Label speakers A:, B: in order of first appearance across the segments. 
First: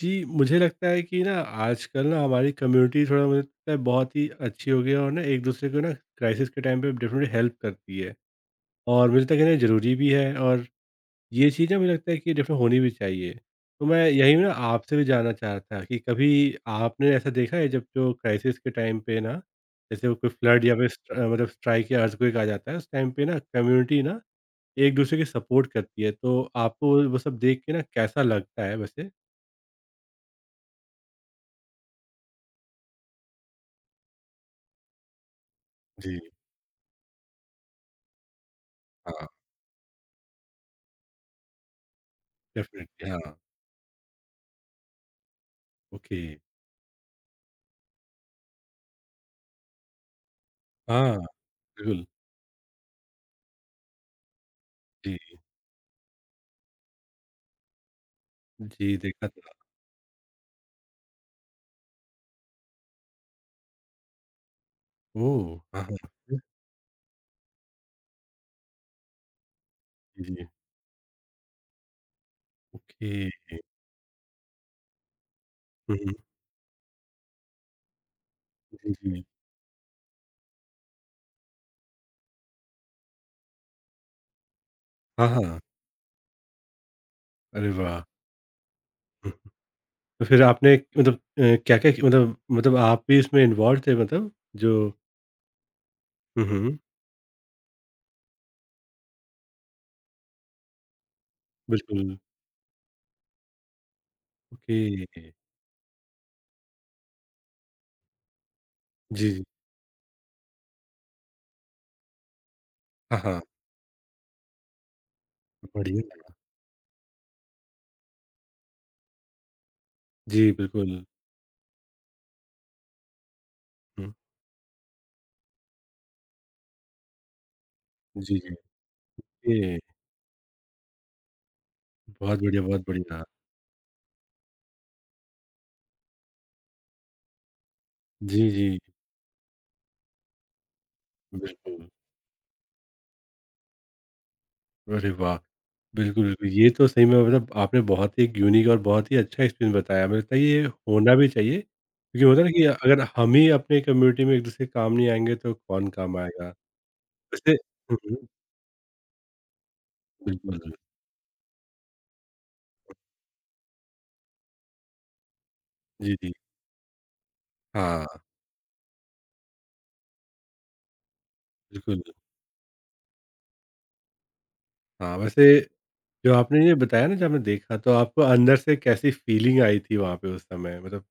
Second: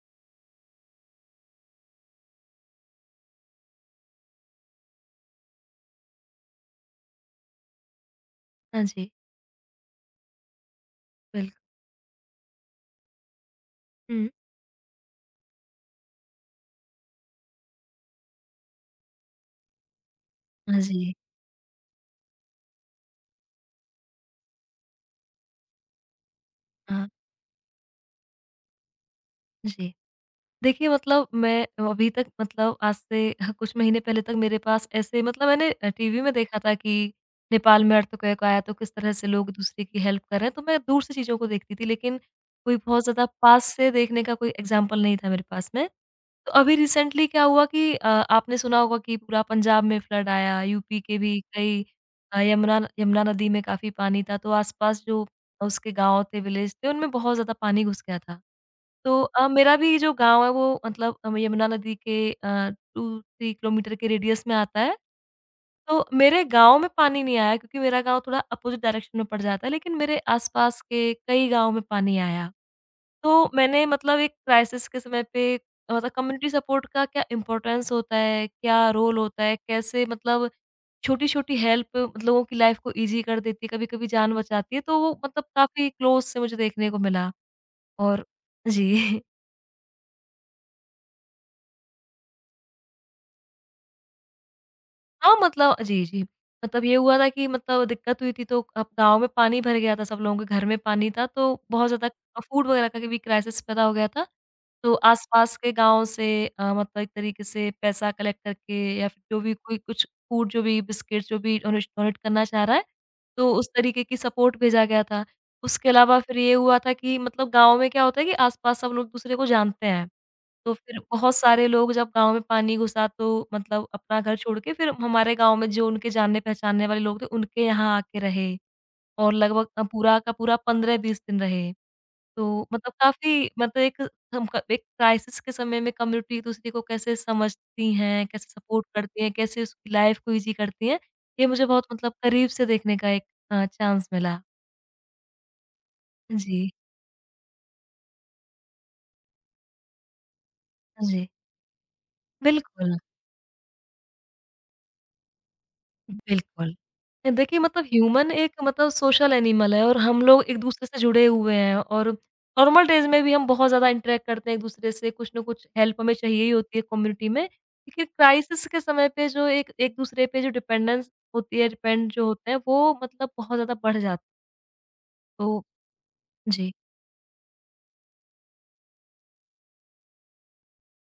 A: जी, मुझे लगता है कि ना आजकल ना हमारी कम्युनिटी थोड़ा मुझे लगता है बहुत ही अच्छी हो गई है और ना एक-दूसरे को ना क्राइसिस के टाइम पे डेफ़िनेटली हेल्प करती है
B: हाँ
A: और
B: जी,
A: मुझे लगता है कि ना ज़रूरी भी है और ये
B: बिल्कुल।
A: चीज़ ना मुझे लगता है कि डेफ़िनेटली होनी भी चाहिए। तो मैं
B: हम्म,
A: यही ना आपसे भी जानना चाह रहा था कि कभी आपने ऐसा देखा है जब जो क्राइसिस के टाइम पे ना, जैसे वो कोई फ्लड या
B: हाँ
A: फिर
B: जी,
A: मतलब स्ट्राइक या अर्थक्वेक आ जाता है, उस टाइम पे ना कम्युनिटी ना एक-दूसरे की सपोर्ट करती है, तो आपको
B: हाँ,
A: वो सब देख के ना कैसा लगता है वैसे?
B: जी। देखिए मतलब मैं अभी तक मतलब आज से ह कुछ महीने पहले तक मेरे पास ऐसे मतलब मैंने
A: जी,
B: टीवी में देखा था कि नेपाल में अर्थक्वेक आया तो किस तरह से
A: हाँ।
B: लोग दूसरे की हेल्प कर रहे हैं, तो मैं दूर से चीज़ों को देखती थी लेकिन कोई बहुत
A: डेफ़िनेटली हाँ,
B: ज़्यादा पास से देखने का कोई एग्ज़ाम्पल नहीं था मेरे पास में।
A: ओके।
B: तो अभी रिसेंटली क्या हुआ कि आपने सुना होगा कि पूरा पंजाब में फ्लड आया, यूपी
A: हाँ,
B: के भी कई
A: बिल्कुल।
B: यमुना न यमुना नदी में काफ़ी पानी था, तो आस-पास जो
A: जी,
B: उसके गाँव थे, विलेज थे, उनमें बहुत ज़्यादा पानी घुस गया था।
A: जी,
B: तो
A: देखा था।
B: मेरा भी जो गाँव है, वो मतलब यमुना नदी के 2-3 किलोमीटर के रेडियस में आता है।
A: ओह! हाँ, हाँ।
B: तो
A: फिर?
B: मेरे गाँव में पानी नहीं आया क्योंकि मेरा गाँव थोड़ा अपोज़िट डायरेक्शन में पड़ जाता है, लेकिन मेरे
A: जी, जी।
B: आस-पास के कई गाँव में पानी आया।
A: ओके।
B: तो मैंने मतलब एक क्राइसिस के समय पे
A: हुँ,
B: मतलब
A: हुँ।
B: कम्युनिटी सपोर्ट का क्या इम्पोर्टेंस होता है, क्या
A: जी,
B: रोल
A: जी।
B: होता है, कैसे मतलब छोटी-छोटी हेल्प लोगों की लाइफ़ को ईज़ी कर देती है, कभी-कभी जान बचाती है, तो वो
A: हाँ,
B: मतलब
A: हाँ।
B: काफ़ी क्लोज़ से मुझे देखने को मिला
A: अरे वाह!
B: और जी।
A: हुँ। तो फिर आपने क्या-क्या कि मतलब आप भी इसमें इन्वॉल्व थे मतलब जो
B: हाँ, मतलब जी, जी।
A: हुँ, हुँ।
B: मतलब ये हुआ था कि मतलब दिक्कत हुई थी तो अब गाँव में पानी भर गया था सब लोगों के घर में पानी था तो बहुत
A: बिल्कुल।
B: ज़्यादा फूड वग़ैरह का भी क्राइसिस पैदा हो गया था।
A: ओके।
B: तो आस-पास के गाँव से मतलब एक तरीके से पैसा कलेक्ट करके या फिर
A: जी,
B: जो
A: जी।
B: भी कोई कुछ फूड जो भी बिस्किट जो भी डोनेश डोनेट करना चाह रहा है,
A: हाँ, हाँ।
B: तो उस तरीके की सपोर्ट भेजा गया था। उसके अलावा
A: बढ़िया।
B: फिर ये हुआ था कि मतलब गाँव में क्या होता है कि आस-पास सब लोग एक-दूसरे को जानते हैं।
A: जी,
B: तो फिर
A: बिल्कुल।
B: बहुत सारे लोग जब गाँव में पानी घुसा तो मतलब
A: हुँ।
B: अपना घर छोड़ के फिर हमारे गाँव में जो उनके जानने-पहचानने वाले लोग थे, उनके यहाँ आके
A: जी,
B: रहे
A: जी।
B: और लगभग
A: ये
B: पूरा का पूरा 15-20 दिन रहे।
A: बहुत बढ़िया,
B: तो
A: बहुत
B: मतलब
A: बढ़िया।
B: काफ़ी मतलब एक हम क एक क्राइसिस के समय में कम्युनिटी एक-दूसरे को कैसे समझती हैं, कैसे
A: जी, जी।
B: सपोर्ट करती हैं, कैसे उसकी लाइफ़ को ईज़ी करती हैं, ये मुझे बहुत
A: बिल्कुल।
B: मतलब करीब से देखने का एक चांस मिला।
A: अरे वाह! बिल्कुल, बिल्कुल। ये
B: जी,
A: तो सही में मतलब आपने बहुत ही एक यूनिक और बहुत ही अच्छा एक्सपीरियंस बताया। मुझे लगता है ये
B: हाँ
A: होना
B: जी।
A: भी चाहिए, क्योंकि होता है ना कि
B: बिल्कुल।
A: अगर हम ही अपने कम्युनिटी में एक-दूसरे के काम नहीं आएँगे, तो कौन काम आएगा?
B: बिल्कुल।
A: वैसे
B: देखिए मतलब
A: हुँ, हुँ,
B: ह्यूमन एक मतलब सोशल एनिमल है और हम लोग
A: बिल्कुल।
B: एक-दूसरे से जुड़े हुए हैं और नॉर्मल डेज़ में भी हम बहुत ज़्यादा इंटरैक्ट करते हैं एक-दूसरे से, कुछ न कुछ हेल्प हमें
A: जी, जी।
B: चाहिए ही होती है कम्युनिटी में। लेकिन
A: हाँ,
B: क्राइसिस के समय पे जो एक एक-दूसरे पे जो डिपेंडेंस होती है,
A: बिल्कुल।
B: डिपेंड जो होते हैं, वो मतलब बहुत ज़्यादा बढ़ जाती है।
A: हाँ, वैसे
B: तो
A: जो आपने
B: जी।
A: ये बताया ना, जो आपने देखा, तो आपको अंदर से कैसी फीलिंग आई थी वहाँ पे उस समय? मतलब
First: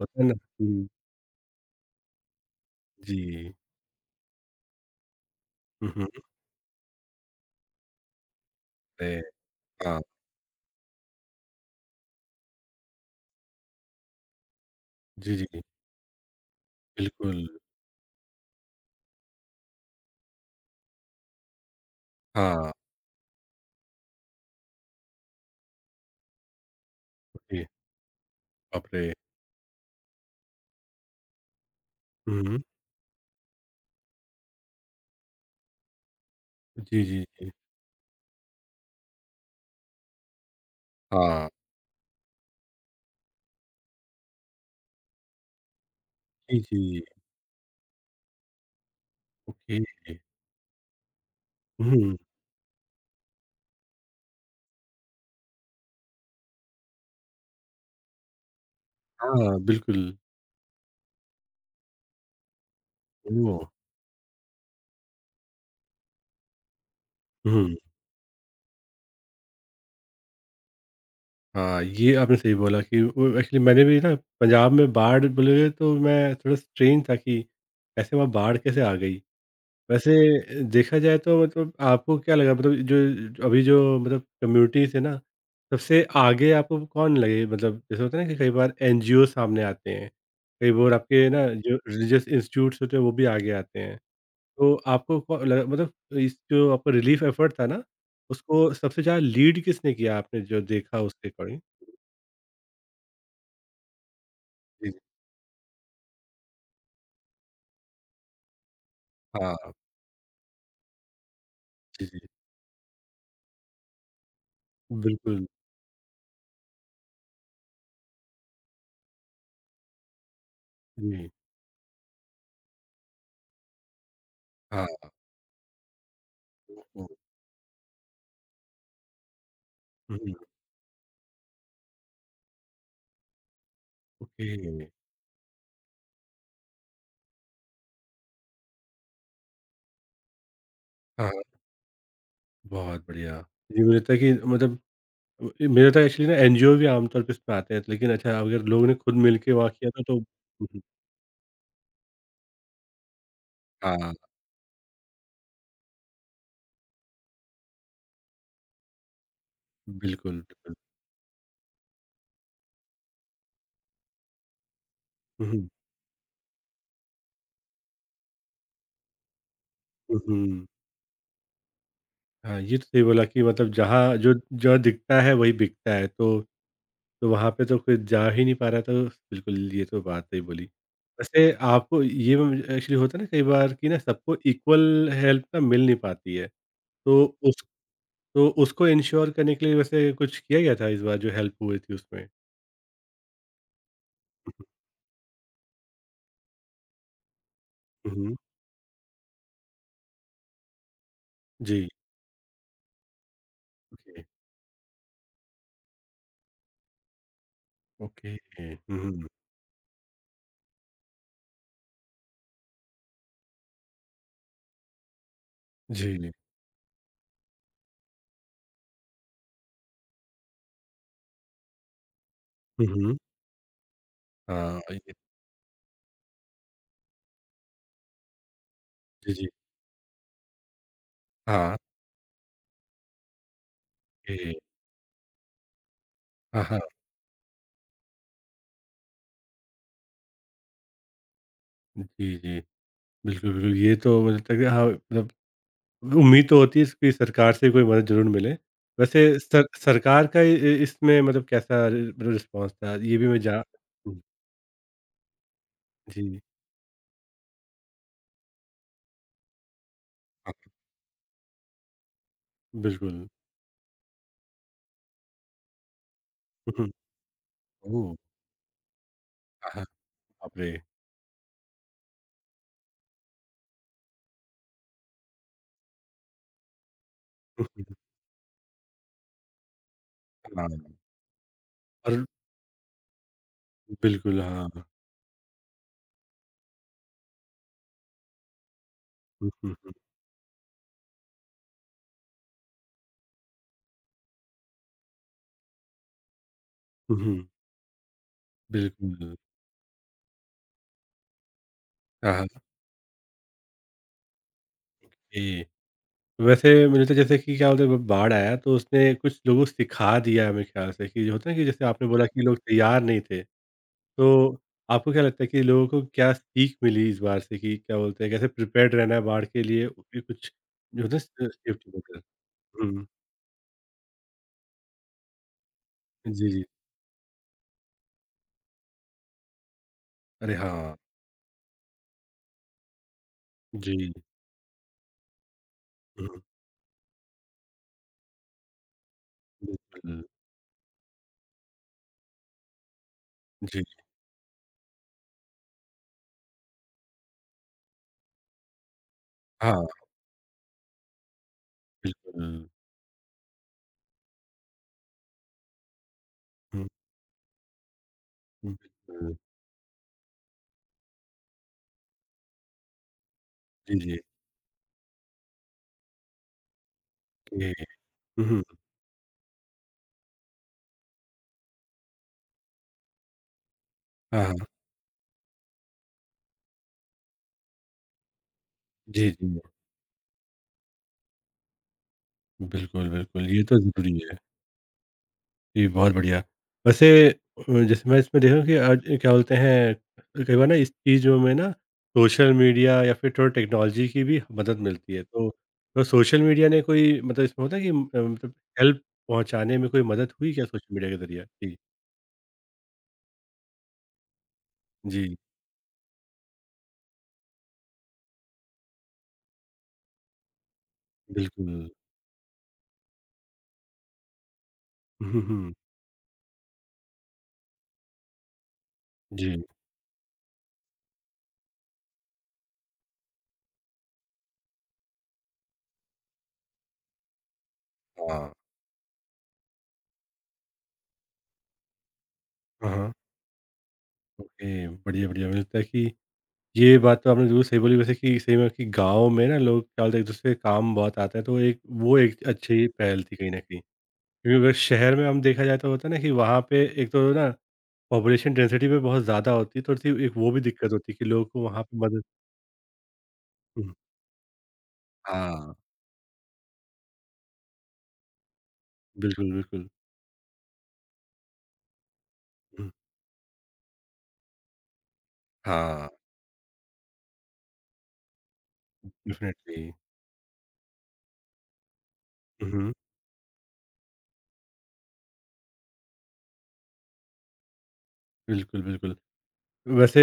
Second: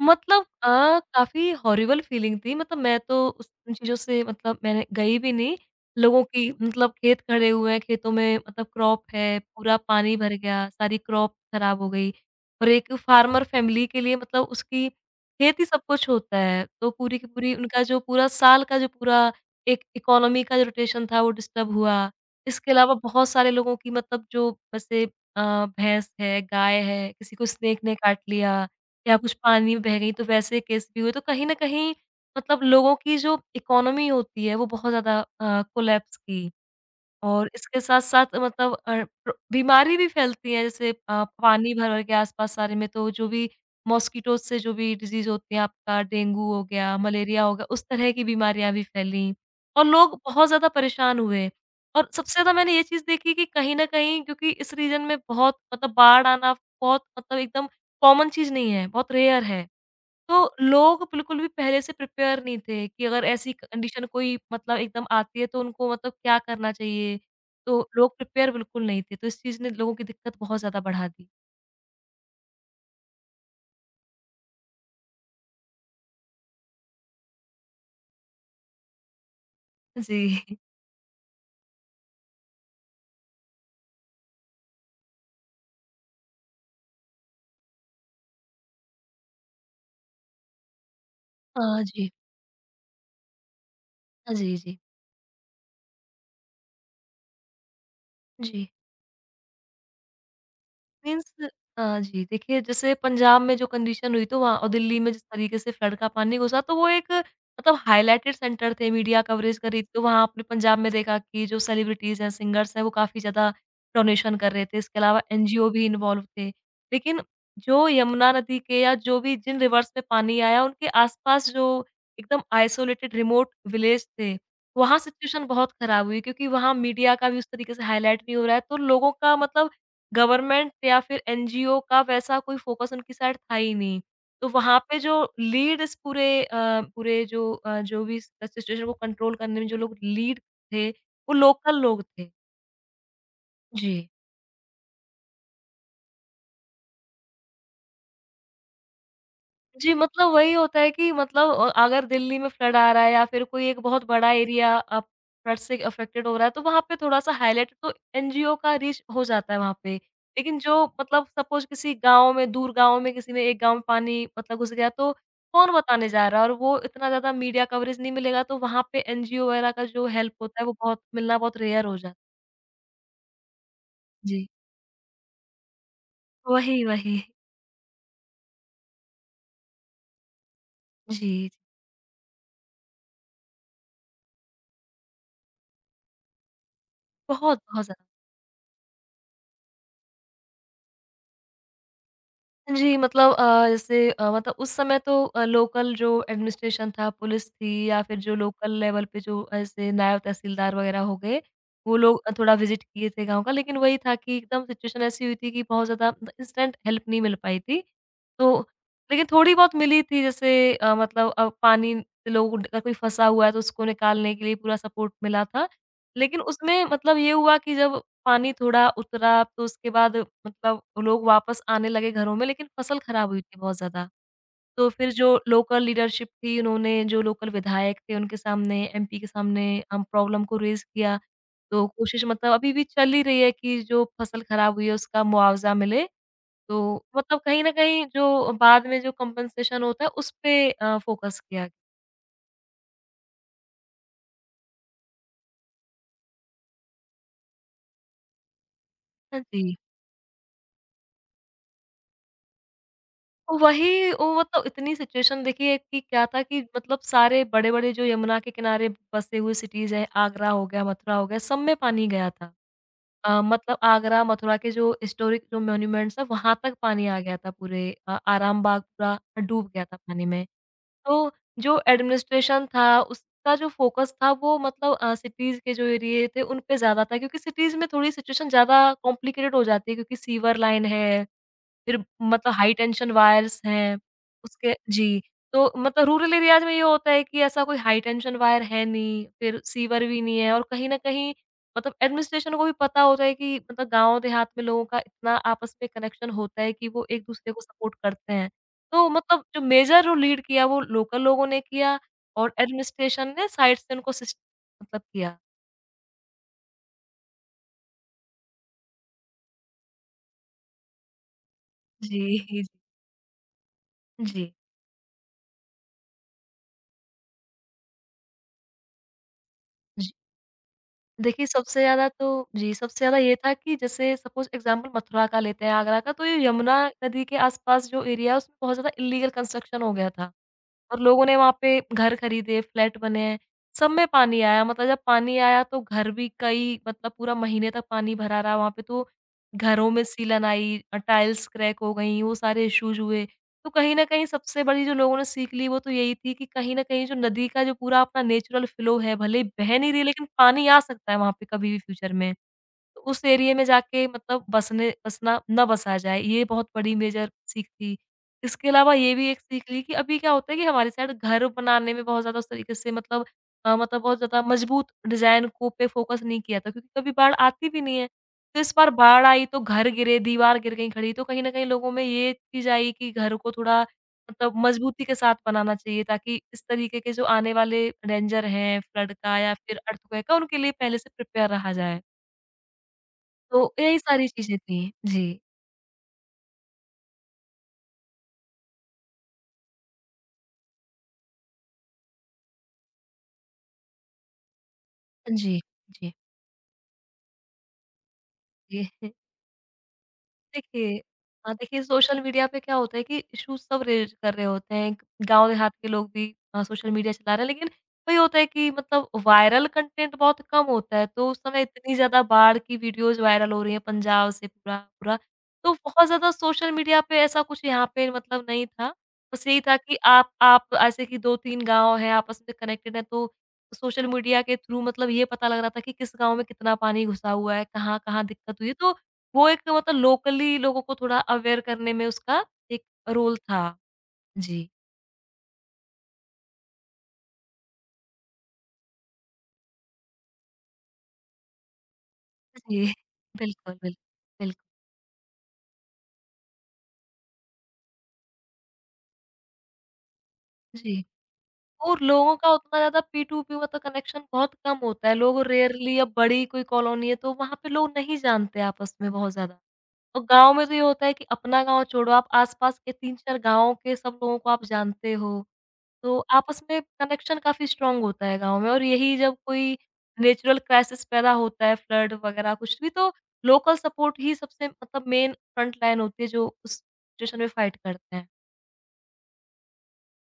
A: होता है ना
B: मतलब
A: हुँ,
B: काफ़ी हॉरिबल फीलिंग थी मतलब मैं तो उस
A: जी।
B: उन चीज़ों से मतलब मैंने गई भी नहीं,
A: हुँ, हुँ।
B: लोगों की मतलब खेत खड़े हुए हैं, खेतों में मतलब क्रॉप
A: अरे!
B: है, पूरा
A: हाँ।
B: पानी भर गया, सारी क्रॉप खराब हो गई और एक फार्मर फैमिली के लिए मतलब उसकी
A: जी, जी।
B: खेत ही सब कुछ होता है, तो पूरी की
A: बिल्कुल।
B: पूरी उनका जो पूरा साल का जो पूरा एक इकोनॉमी का जो रोटेशन था वो डिस्टर्ब हुआ। इसके
A: हाँ,
B: अलावा बहुत सारे लोगों की मतलब जो वैसे भैंस है, गाय है, किसी को
A: ओके।
B: स्नेक ने काट लिया।
A: बाप रे!
B: या कुछ पानी में बह गई तो वैसे केस भी हुए, तो कहीं न कहीं
A: हुँ,
B: मतलब
A: हुँ।
B: लोगों की जो इकोनॉमी होती है वो बहुत ज़्यादा कोलैप्स की।
A: जी,
B: और
A: जी।
B: इसके साथ-साथ मतलब प्र बीमारी भी फैलती है जैसे
A: हाँ।
B: पानी भर-भर के आस-पास सारे में तो जो भी मॉस्किटोज़ से जो भी डिज़ीज़ होती है आपका डेंगू
A: जी,
B: हो गया,
A: जी।
B: मलेरिया हो गया, उस तरह की बीमारियाँ भी फैलीं
A: ओके।
B: और लोग बहुत ज़्यादा परेशान हुए। और
A: हुँ,
B: सबसे ज़्यादा मैंने ये चीज़ देखी कि कहीं न कहीं क्योंकि इस रीजन में बहुत मतलब बाढ़ आना बहुत मतलब एकदम कॉमन चीज़ नहीं है, बहुत रेयर
A: हाँ,
B: है।
A: बिल्कुल।
B: तो लोग बिल्कुल भी पहले से प्रिपेयर नहीं थे कि अगर ऐसी
A: ओह!
B: कंडीशन कोई मतलब एकदम आती है तो उनको मतलब क्या करना चाहिए,
A: हुँ।
B: तो लोग प्रिपेयर बिल्कुल नहीं थे, तो इस चीज़ ने लोगों की दिक्कत बहुत ज़्यादा बढ़ा दी।
A: हाँ, ये आपने सही बोला कि वो एक्चुअली मैंने भी ना पंजाब में बाढ़ बोले तो मैं थोड़ा स्ट्रेंज था कि ऐसे वहाँ बाढ़ कैसे आ गई?
B: जी।
A: वैसे देखा जाए तो मतलब आपको क्या लगा मतलब जो जो अभी जो मतलब कम्युनिटीज़ है ना, सबसे आगे आपको कौन लगे? मतलब जैसे होता है ना कि कई बार एनजीओ सामने आते हैं, कई बार आपके ना जो
B: हाँ जी।
A: रिलीजियस इंस्टीट्यूट्स होते हैं वो भी आगे आते हैं।
B: हाँ जी,
A: तो
B: जी।
A: आपको को लगा मतलब इस जो आपका रिलीफ़ एफ़र्ट था ना,
B: जी।
A: उसको सबसे ज़्यादा लीड किसने किया आपने जो देखा उसके
B: मीन्स
A: अकॉर्डिंग?
B: जी, देखिए जैसे पंजाब में जो कंडीशन हुई तो वहाँ और
A: जी,
B: दिल्ली
A: जी।
B: में जिस तरीके से फ्लड का पानी घुसा तो वो एक मतलब हाइलाइटेड सेंटर थे, मीडिया कवरेज
A: हाँ,
B: करी तो वहाँ आपने पंजाब में देखा कि जो
A: जी, जी।
B: सेलिब्रिटीज़ हैं, सिंगर्स हैं वो काफ़ी ज़्यादा डोनेशन कर रहे थे, इसके अलावा
A: बिल्कुल,
B: एनजीओ भी इन्वॉल्व थे। लेकिन जो यमुना नदी के या जो भी जिन रिवर्स में पानी आया उनके
A: जी।
B: आस-पास जो एकदम आइसोलेटेड रिमोट विलेज थे,
A: हाँ,
B: वहाँ सिचुएशन बहुत खराब हुई क्योंकि वहाँ
A: हुँ।
B: मीडिया का भी उस तरीके से हाइलाइट नहीं हो रहा है तो लोगों का मतलब
A: हुँ,
B: गवर्नमेंट या फिर एनजीओ का वैसा कोई फ़ोकस उनकी साइड था ही नहीं। तो
A: ओके।
B: वहाँ पे जो लीड इस पूरे पूरे जो जो भी इस सिचुएशन को कंट्रोल करने में जो लोग लीड थे,
A: हाँ, हाँ।
B: वो लोकल लोग थे।
A: बहुत बढ़िया। जी,
B: जी।
A: मुझे लगता है कि मतलब मुझे लगता है एक्चुअली ना एनजीओ भी आमतौर पे इसमें आते हैं, लेकिन अच्छा अगर लोगों ने खुद मिलके वहाँ किया
B: जी,
A: था तो
B: मतलब वही
A: हुँ,
B: होता
A: हुँ।
B: है कि मतलब अगर दिल्ली में फ्लड आ रहा है या फिर कोई एक बहुत
A: हाँ।
B: बड़ा एरिया फ्लड से अफ़ेक्टेड हो रहा है, तो वहाँ पे थोड़ा-सा हाइलाइट तो एनजीओ का रीच हो जाता है वहाँ पे।
A: बिल्कुल,
B: लेकिन
A: बिल्कुल।
B: जो मतलब सपोज़ किसी गाँव में, दूर गाँव में किसी ने एक गाँव में पानी मतलब घुस गया, तो
A: हुँ, हुँ,
B: कौन बताने जा रहा है? और वो इतना ज़्यादा मीडिया कवरेज नहीं मिलेगा, तो वहाँ पे एनजीओ वगैरह का जो
A: हुँ,
B: हेल्प होता है,
A: हुँ।
B: वो बहुत मिलना बहुत रेयर हो जाता है।
A: हाँ, ये तो सही बोला कि मतलब जहाँ जो
B: जी,
A: जो दिखता है वही बिकता है
B: वही, वही।
A: तो वहाँ पे तो कोई जा ही नहीं पा रहा था, बिल्कुल ये तो बात सही बोली।
B: जी,
A: वैसे आपको ये एक्चुअली होता है ना कई बार कि ना सबको इक्वल हेल्प ना मिल नहीं पाती है, तो
B: बहुत,
A: उस
B: बहुत ज़्यादा।
A: तो उसको इंश्योर करने के लिए वैसे कुछ किया गया था इस बार जो हेल्प हुई थी उसमें?
B: जी, मतलब जैसे मतलब उस समय तो लोकल जो एडमिनिस्ट्रेशन था, पुलिस थी या
A: हुँ,
B: फिर जो
A: हुँ।
B: लोकल लेवल पे जो ऐसे नायब तहसीलदार वगैरह हो गए,
A: जी,
B: वो लोग थोड़ा विज़िट किए थे गाँव का। लेकिन वही था
A: ओके,
B: कि एकदम सिचुएशन ऐसी हुई थी कि बहुत ज़्यादा मतलब इंस्टेंट हेल्प नहीं मिल पाई थी।
A: ओके।
B: तो
A: हुँ,
B: लेकिन
A: हुँ।
B: थोड़ी बहुत मिली थी जैसे मतलब पानी से लोग अगर कोई फँसा हुआ है तो उसको निकालने के लिए पूरा सपोर्ट मिला था।
A: जी,
B: लेकिन उसमें मतलब ये हुआ कि जब पानी थोड़ा उतरा तो उसके बाद मतलब लोग वापस आने लगे घरों में लेकिन
A: हुँ,
B: फसल
A: हुँ।
B: खराब हुई थी बहुत ज़्यादा।
A: हाँ,
B: तो फिर
A: ये
B: जो लोकल लीडरशिप थी उन्होंने जो लोकल विधायक थे उनके सामने, एमपी के
A: जी, जी।
B: सामने हम प्रॉब्लम को रेज़ किया।
A: हाँ,
B: तो कोशिश मतलब अभी भी चल ही रही है कि जो फसल
A: ओके।
B: खराब हुई है उसका मुआवज़ा मिले।
A: हाँ, हाँ।
B: तो मतलब कहीं न कहीं जो बाद में जो कम्पेन्सेशन होता है उस पे फ़ोकस किया गया।
A: जी, जी। बिल्कुल, बिल्कुल ये तो मुझे लगता है कि हाँ, मतलब उम्मीद तो होती है इसकी सरकार से कोई मदद ज़रूर मिले। वैसे
B: हाँ
A: सर
B: जी।
A: सरकार का इ इ इसमें मतलब कैसा रि मतलब रिस्पॉन्स था? ये भी मैं
B: तो
A: जा
B: वही,
A: हुँ,
B: वो मतलब इतनी सिचुएशन देखिए एक कि क्या
A: जी।
B: था कि मतलब सारे बड़े-बड़े जो यमुना के किनारे बसे हुए सिटीज़ हैं, आगरा
A: हाँ।
B: हो गया, मथुरा हो गया, सब में पानी गया था।
A: बिल्कुल।
B: मतलब आगरा, मथुरा के जो हिस्टोरिक जो मॉन्यूमेंट्स हैं, वहाँ
A: हुँ,
B: तक
A: हुँ।
B: पानी आ गया था पूरे
A: ओह!
B: आराम बाग पूरा डूब
A: हाँ, हाँ।
B: गया था पानी में।
A: बाप रे!
B: तो जो एडमिनिस्ट्रेशन था, उसका जो फ़ोकस था वो मतलब सिटीज़ के जो एरिये थे, उन पे ज़्यादा था क्योंकि
A: हुँ,
B: सिटीज़ में
A: हुँ।
B: थोड़ी सिचुएशन ज़्यादा कॉम्प्लिकेटेड हो जाती है क्योंकि सीवर
A: हाँ।
B: लाइन है फिर
A: और
B: मतलब हाई टेंशन वायर्स हैं,
A: बिल्कुल
B: उसके
A: हाँ।
B: जी, तो मतलब रूरल एरियाज़ में ये होता है कि ऐसा कोई हाई टेंशन वायर है नहीं,
A: हुँ,
B: फिर
A: हुँ।
B: सीवर भी नहीं है और कहीं न कहीं मतलब एडमिनिस्ट्रेशन को भी पता होता है कि मतलब गाँव देहात में लोगों का इतना आपस में कनेक्शन होता है कि वो
A: हुँ, हुँ।
B: एक-दूसरे को सपोर्ट करते हैं। तो
A: बिल्कुल।
B: मतलब जो मेजर रोल लीड किया वो लोकल लोगों ने किया
A: हाँ, हाँ।
B: और एडमिनिस्ट्रेशन ने साइड से उनको सिस्ट मतलब किया।
A: जी। वैसे मुझे तो जैसे कि क्या बोलते हैं, ब बाढ़ आया तो उसने कुछ लोगों को सिखा दिया है मेरे ख़्याल से कि जो होता है कि जैसे आपने
B: जी,
A: बोला कि लोग
B: जी।
A: तैयार नहीं थे। तो आपको क्या लगता है कि लोगों को क्या सीख मिली इस बार से कि क्या बोलते हैं कैसे प्रिपेयर्ड रहना है बाढ़ के लिए
B: जी।
A: फिर कुछ जो होता
B: देखिए,
A: है
B: सबसे
A: सेफ्टी
B: ज़्यादा
A: वगैरह?
B: तो जी, सबसे
A: हुँ।
B: ज़्यादा ये था कि जैसे सपोज़ एग्ज़ाम्पल मथुरा का लेते हैं, आगरा का, तो ये
A: जी, जी।
B: यमुना नदी के आस-पास जो एरिया है, उसमें बहुत ज़्यादा इल्लीगल कंस्ट्रक्शन हो गया था।
A: अरे हाँ।
B: और लोगों ने वहाँ पे घर खरीदे, फ्लैट बने, हैं, सब में
A: जी।
B: पानी आया। मतलब जब पानी आया तो घर भी
A: हुँ,
B: कई मतलब पूरा महीने तक पानी भरा रहा वहाँ पे, तो घरों में
A: बिल्कुल।
B: सीलन आई टाइल्स क्रैक हो गईं, वो सारे इश्यूज़ हुए। तो
A: जी।
B: कहीं न कहीं सबसे बड़ी जो लोगों ने सीख ली वो तो यही थी कि कहीं न कहीं जो नदी का जो पूरा अपना नेचुरल फ्लो है, भले ही बह
A: हाँ,
B: नहीं रही है लेकिन पानी आ सकता है वहाँ पे कभी भी फ्यूचर में।
A: बिल्कुल।
B: तो उस एरिये में जाके मतलब बसने बसना ना बसा जाए, ये बहुत
A: हुँ,
B: बड़ी मेजर सीख थी। इसके अलावा ये भी
A: बिल्कुल।
B: एक सीख ली कि अभी क्या होता है कि हमारे साइड घर बनाने में बहुत ज़्यादा उस तरीके से मतलब
A: जी,
B: मतलब बहुत
A: जी।
B: ज़्यादा मजबूत डिज़ाइन को पे फ़ोकस नहीं किया था क्योंकि कभी बाढ़ आती
A: ओके।
B: भी नहीं है।
A: हुँ,
B: तो
A: हुँ।
B: इस बार बाढ़ आई तो घर गिरे, दीवार गिर गई खड़ी, तो कहीं न कहीं लोगों में ये चीज़ आई कि घर को थोड़ा
A: हाँ,
B: मतलब
A: हाँ।
B: मजबूती के साथ बनाना चाहिए ताकि इस तरीके के जो आने वाले डेंजर हैं, फ्लड
A: जी,
B: का या
A: जी।
B: फिर अर्थक्वेक का, उनके लिए पहले से प्रिपेयर रहा जाए।
A: बिल्कुल, बिल्कुल। ये
B: तो
A: तो
B: यही
A: ज़रूरी
B: सारी
A: है।
B: चीज़ें थी। जी।
A: जी, बहुत बढ़िया। वैसे जैसे मैं इसमें देखा कि आज क्या बोलते हैं, कई बार ना इस चीज़ों में ना सोशल मीडिया या फिर थोड़ा टेक्नोलॉजी की भी मदद मिलती है।
B: जी,
A: तो
B: जी,
A: सोशल मीडिया ने कोई मतलब इसमें होता है कि मतलब
B: जी।
A: हेल्प पहुँचाने में कोई मदद हुई क्या सोशल
B: देखिए।
A: मीडिया के ज़रिए?
B: हाँ,
A: जी।
B: देखिए सोशल मीडिया पे क्या होता है कि इश्यूज़ सब रेज़ कर रहे होते हैं।
A: जी,
B: गाँव देहात के लोग भी सोशल मीडिया चला रहे हैं, लेकिन वही होता है कि मतलब वायरल कंटेंट बहुत कम होता है। तो उस समय
A: बिल्कुल।
B: इतनी ज़्यादा बाढ़ की वीडियोज़ वायरल हो रही हैं पंजाब से पूरा-पूरा।
A: हुँ,
B: तो
A: हुँ।
B: बहुत ज़्यादा सोशल मीडिया पे ऐसा कुछ यहाँ पे मतलब नहीं था। बस
A: जी।
B: यही था कि आप ऐसे कि 2-3 गाँव हैं, आपस में कनेक्टेड हैं, तो सोशल मीडिया के थ्रू मतलब ये पता लग रहा था कि किस गाँव में कितना पानी घुसा हुआ है, कहाँ-कहाँ
A: हाँ।
B: दिक्कत हुई है। तो वो एक मतलब लोकली लोगों को थोड़ा अवेयर करने में उसका एक
A: हाँ, हाँ।
B: रोल था। जी।
A: ओके, बढ़िया, बढ़िया। मुझे लगता है कि ये बात तो आपने ज़रूर सही बोली वैसे कि सही में कि गाँव में ना लोग क्या बोलते हैं एक-दूसरे के काम बहुत आते हैं, तो एक वो एक
B: जी।
A: अच्छी पहल थी कहीं न
B: बिल्कुल,
A: कहीं।
B: बिल्कुल,
A: क्योंकि
B: बिल्कुल।
A: अगर शहर में हम देखा जाए तो होता है ना कि वहाँ पे एक तो ना पॉपुलेशन डेंसिटी भी बहुत ज़्यादा होती है तो थोड़ी-सी एक वो भी दिक्कत
B: जी।
A: होती है कि लोगों को वहाँ पे
B: और
A: मदद
B: लोगों का उतना ज़्यादा पी-टू-पी मतलब
A: हुँ।
B: कनेक्शन बहुत कम होता है। लोग
A: हाँ।
B: रेयरली, अब बड़ी कोई कॉलोनी है तो वहाँ पे लोग नहीं जानते आपस में बहुत
A: बिल्कुल,
B: ज़्यादा।
A: बिल्कुल।
B: और गाँव में तो ये होता है कि अपना गाँव छोड़ो, आप आस-पास
A: हुँ।
B: के 3-4 गाँव के सब लोगों को आप जानते हो,
A: हाँ।
B: तो आपस में कनेक्शन काफ़ी स्ट्रॉन्ग होता है गाँव में, और यही जब कोई
A: डेफ़िनेटली।
B: नेचुरल क्राइसिस पैदा होता है, फ्लड वगैरह कुछ भी,
A: उहुँ।
B: तो लोकल सपोर्ट ही सबसे मतलब मेन फ्रंट लाइन होती है, जो उस सिचुएशन में फाइट करते हैं।
A: बिल्कुल, बिल्कुल। वैसे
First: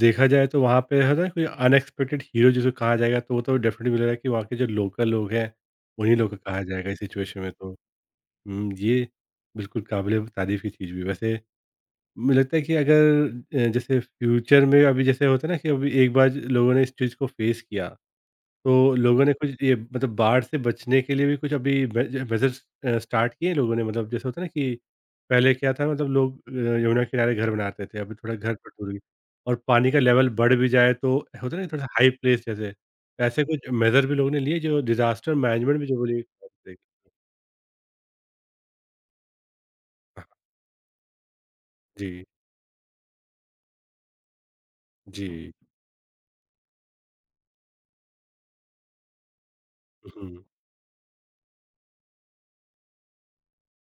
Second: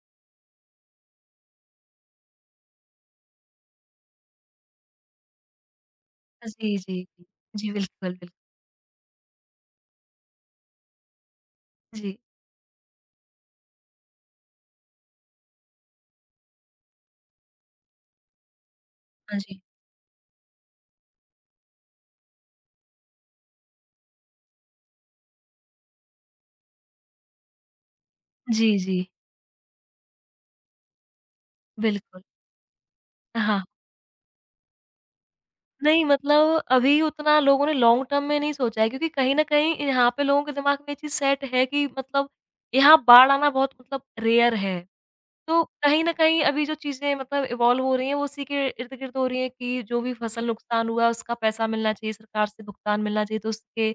A: देखा जाए तो वहाँ पे है ना कोई अनएक्सपेक्टेड हीरो जिसे कहा जाएगा तो वो तो डेफ़िनेटली मुझे लग रहा है कि वहाँ के जो लोकल लोग हैं, उन्हीं लोगों को कहा
B: जी,
A: जाएगा इस
B: जी, जी।
A: सिचुएशन में तो।
B: जी, बिल्कुल, बिल्कुल।
A: हुँ, ये बिल्कुल काबिल-ए-तारीफ़ की चीज़ भी है। वैसे
B: जी।
A: मुझे लगता है कि अगर जैसे फ्यूचर में अभी जैसे होता है ना कि अभी एक बार लोगों ने इस चीज़ को फेस किया तो लोगों ने
B: हाँ जी।
A: कुछ ये मतलब बाढ़ से बचने के लिए भी कुछ अभी मेजर्स स्टार्ट किए हैं लोगों ने मतलब जैसे होता है ना कि पहले क्या था मतलब लोग यमुना किनारे घर बनाते थे अभी थोड़ा घर
B: जी,
A: पर दूर गई।
B: जी।
A: और पानी का लेवल बढ़ भी जाए तो होता है ना थोड़ा हाई
B: बिल्कुल।
A: प्लेस जैसे ऐसे
B: हाँ।
A: कुछ मेजर भी लोगों ने लिए जो डिजास्टर मैनेजमेंट भी जो
B: नहीं,
A: बोली
B: मतलब अभी उतना लोगों ने लॉन्ग टर्म में नहीं सोचा है, क्योंकि कहीं न कहीं यहाँ पे
A: हाँ,
B: लोगों के दिमाग में ये चीज़ सेट है कि
A: जी
B: मतलब यहाँ बाढ़ आना बहुत मतलब रेयर है।
A: जी
B: तो कहीं न कहीं अभी जो चीज़ें मतलब इवॉल्व हो रही हैं, वो उसी के इर्द-गिर्द हो रही हैं कि जो भी
A: हम्म,
B: फसल नुकसान हुआ, उसका पैसा मिलना चाहिए, सरकार से भुगतान मिलना चाहिए। तो उसके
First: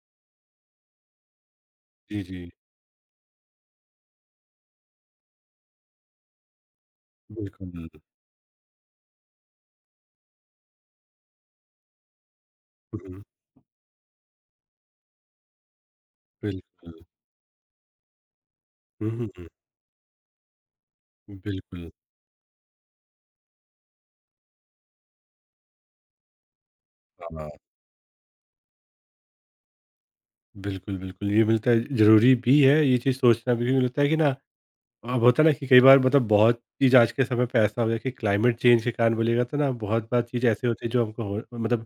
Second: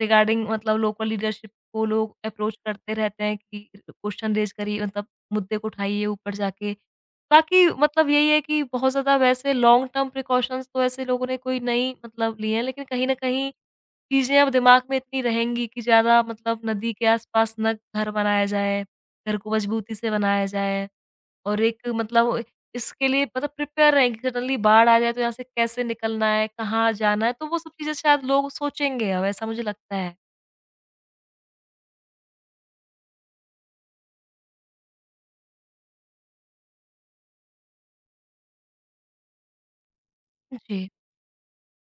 B: रिगार्डिंग मतलब लोकल लीडरशिप को लोग
A: जी जी
B: अप्रोच करते रहते हैं कि क्वेश्चन रेज़ करिए, मतलब मुद्दे को उठाइए ऊपर जाके। बाकी
A: बिल्कुल
B: मतलब यही है कि बहुत ज़्यादा वैसे लॉन्ग टर्म प्रिकॉशंस तो ऐसे लोगों ने कोई नहीं मतलब लिए हैं, लेकिन कहीं न
A: हम्म,
B: कहीं चीज़ें अब दिमाग में इतनी रहेंगी कि ज़्यादा मतलब नदी
A: बिल्कुल
B: के आस-पास ना घर बनाया जाए,
A: हुँ, हुँ,
B: घर
A: हुँ।
B: को मजबूती से बनाया जाए। और एक
A: बिल्कुल,
B: मतलब इसके लिए मतलब प्रिपेयर रहेंगे कि सडनली बाढ़ आ जाए तो यहाँ से कैसे निकलना है, कहाँ जाना है, तो
A: हाँ,
B: वो सब चीज़ें शायद लोग सोचेंगे अब, ऐसा मुझे लगता है।
A: बिल्कुल, बिल्कुल, ये मिलता है ज़रूरी भी है ये चीज़ सोचना भी मुझे लगता है कि ना अब होता है ना कि कई बार मतलब बहुत चीज़ आज के समय पे ऐसा हो गया कि क्लाइमेट चेंज के कारण बोलिएगा तो ना बहुत बार चीज़ ऐसी होती
B: जी।
A: है जो हमको हो मतलब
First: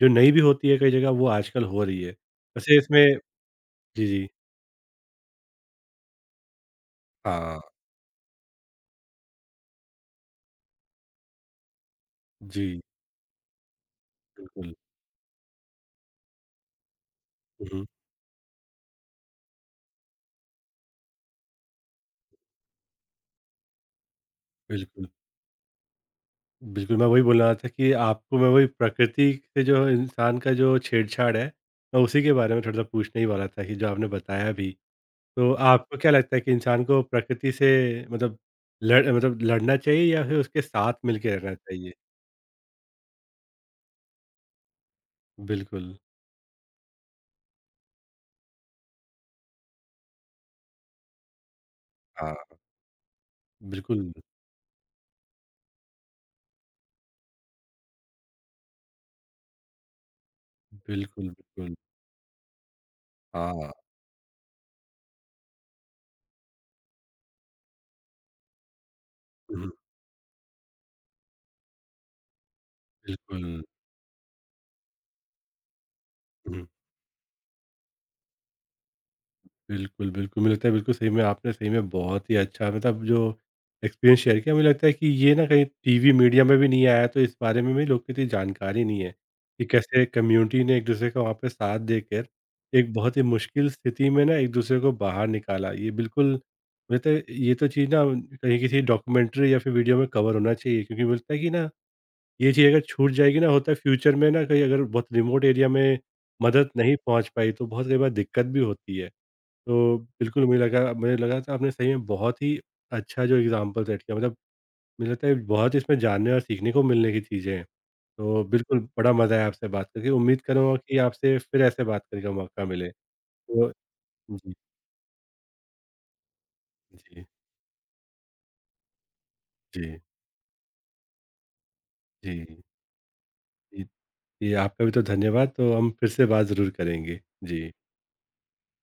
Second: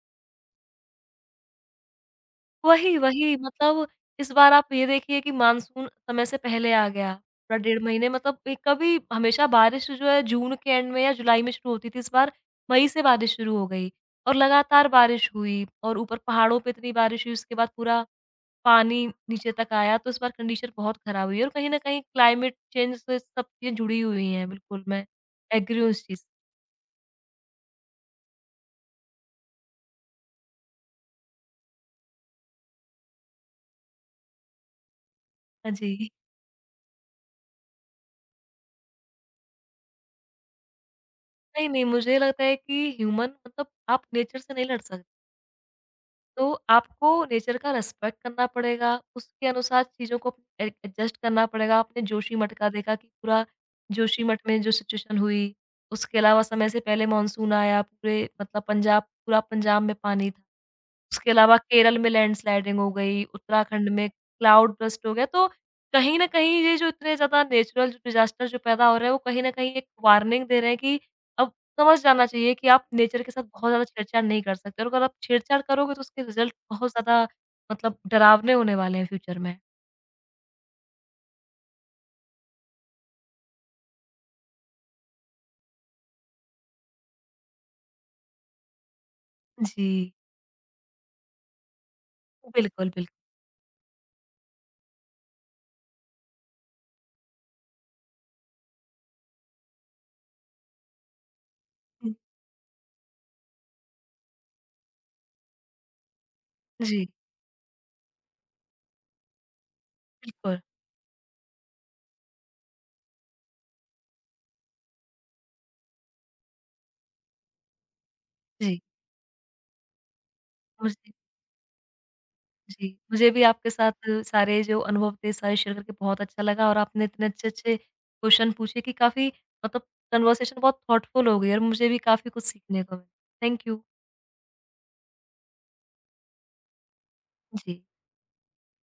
A: जो नई भी होती है कई जगह वो आजकल हो रही है। वैसे
B: वही,
A: इसमें
B: वही मतलब
A: जी, जी।
B: इस बार आप ये देखिए कि मानसून समय से पहले आ गया, पूरा
A: हाँ,
B: डेढ़ महीने मतलब ए कभी हमेशा बारिश जो है जून के एंड में या जुलाई में शुरू होती थी, इस बार
A: जी,
B: मई से बारिश शुरू हो गई, और
A: बिल्कुल।
B: लगातार बारिश हुई और ऊपर पहाड़ों पे इतनी बारिश हुई, उसके
A: हुँ,
B: बाद
A: हुँ,
B: पूरा पानी नीचे तक आया, तो इस बार कंडीशन बहुत खराब हुई है, और कहीं न कहीं क्लाइमेट चेंज से सब चीज़ें जुड़ी हुई हैं, बिल्कुल मैं
A: बिल्कुल।
B: एग्री हूँ इस चीज़।
A: बिल्कुल, मैं वही बोल रहा था कि आपको मैं वही प्रकृति से जो इंसान का जो छेड़छाड़ है, मैं उसी के बारे में थोड़ा-सा पूछने ही वाला था कि जो आपने बताया भी। तो
B: हाँ
A: आपको
B: जी।
A: क्या लगता है कि इंसान को प्रकृति से मतलब लड़ मतलब लड़ना चाहिए या फिर उसके साथ मिलके रहना
B: नहीं, नहीं,
A: चाहिए?
B: मुझे लगता है कि ह्यूमन मतलब आप नेचर से नहीं लड़ सक।
A: बिल्कुल।
B: तो आपको नेचर का रिस्पेक्ट करना पड़ेगा, उसके अनुसार चीज़ों को ए एडजस्ट करना पड़ेगा। आपने जोशीमठ
A: हाँ।
B: का देखा कि पूरा
A: बिल्कुल,
B: जोशीमठ में जो सिचुएशन हुई, उसके अलावा समय से पहले मानसून आया, पूरे मतलब पंजाब पूरा पंजाब में पानी था।
A: बिल्कुल,
B: उसके अलावा
A: बिल्कुल।
B: केरल में लैंडस्लाइडिंग हो गई,
A: हाँ।
B: उत्तराखंड में क्लाउड बर्स्ट हो गया, तो कहीं न कहीं ये जो इतने ज़्यादा नेचुरल डिज़ास्टर जो पैदा हो रहे हैं, वो कहीं न
A: हुँ,
B: कहीं एक वार्निंग दे रहे हैं कि अब समझ जाना चाहिए कि आप नेचर के साथ
A: बिल्कुल।
B: बहुत ज़्यादा छेड़छाड़ नहीं कर सकते, और अगर आप छेड़छाड़ करोगे तो उसके रिज़ल्ट
A: हुँ।
B: बहुत ज़्यादा मतलब डरावने होने वाले हैं फ्यूचर में।
A: बिल्कुल, बिल्कुल। मुझे लगता है बिल्कुल सही में आपने सही में बहुत ही अच्छा मतलब जो एक्सपीरियंस शेयर किया मुझे लगता है कि ये ना कहीं टीवी मीडिया में भी नहीं आया तो इस बारे में भी लोग को इतनी जानकारी नहीं है, कि कैसे
B: जी,
A: कम्युनिटी ने एक-दूसरे का वहाँ पे साथ देकर
B: बिल्कुल,
A: एक बहुत ही
B: बिल्कुल।
A: मुश्किल स्थिति में ना एक-दूसरे को बाहर निकाला। ये बिल्कुल मुझे लगता है ये तो चीज़ ना कहीं किसी डॉक्यूमेंट्री या फिर वीडियो में कवर होना चाहिए क्योंकि मुझे लगता है कि ना ये चीज़ अगर छूट जाएगी ना होता है फ्यूचर में ना कहीं अगर बहुत रिमोट एरिया में मदद नहीं
B: जी,
A: पहुँच पाई तो बहुत कई बार दिक्कत भी होती है। तो बिल्कुल
B: बिल्कुल।
A: मुझे लगा था आपने सही में बहुत ही अच्छा जो एग्जाम्पल सेट किया मतलब मुझे लगता है बहुत इसमें जानने और सीखने को मिलने की चीज़ें हैं। तो बिल्कुल
B: जी,
A: बड़ा मज़ा आया आपसे बात करके। उम्मीद करूँगा
B: मुझे
A: कि आपसे फिर ऐसे बात करने का मौका
B: जी,
A: मिले।
B: मुझे भी आपके
A: तो
B: साथ
A: जी,
B: सारे जो अनुभव थे सारे शेयर करके बहुत अच्छा लगा, और आपने इतने
A: जी,
B: अच्छे-अच्छे क्वेश्चन पूछे कि काफ़ी मतलब
A: जी,
B: कन्वर्सेशन बहुत थॉटफुल हो गई, और मुझे भी काफ़ी कुछ
A: जी,
B: सीखने को मिला। Thank you.
A: जी, जी, आपका भी तो धन्यवाद। तो हम फिर से बात ज़रूर करेंगे। जी।
B: जी।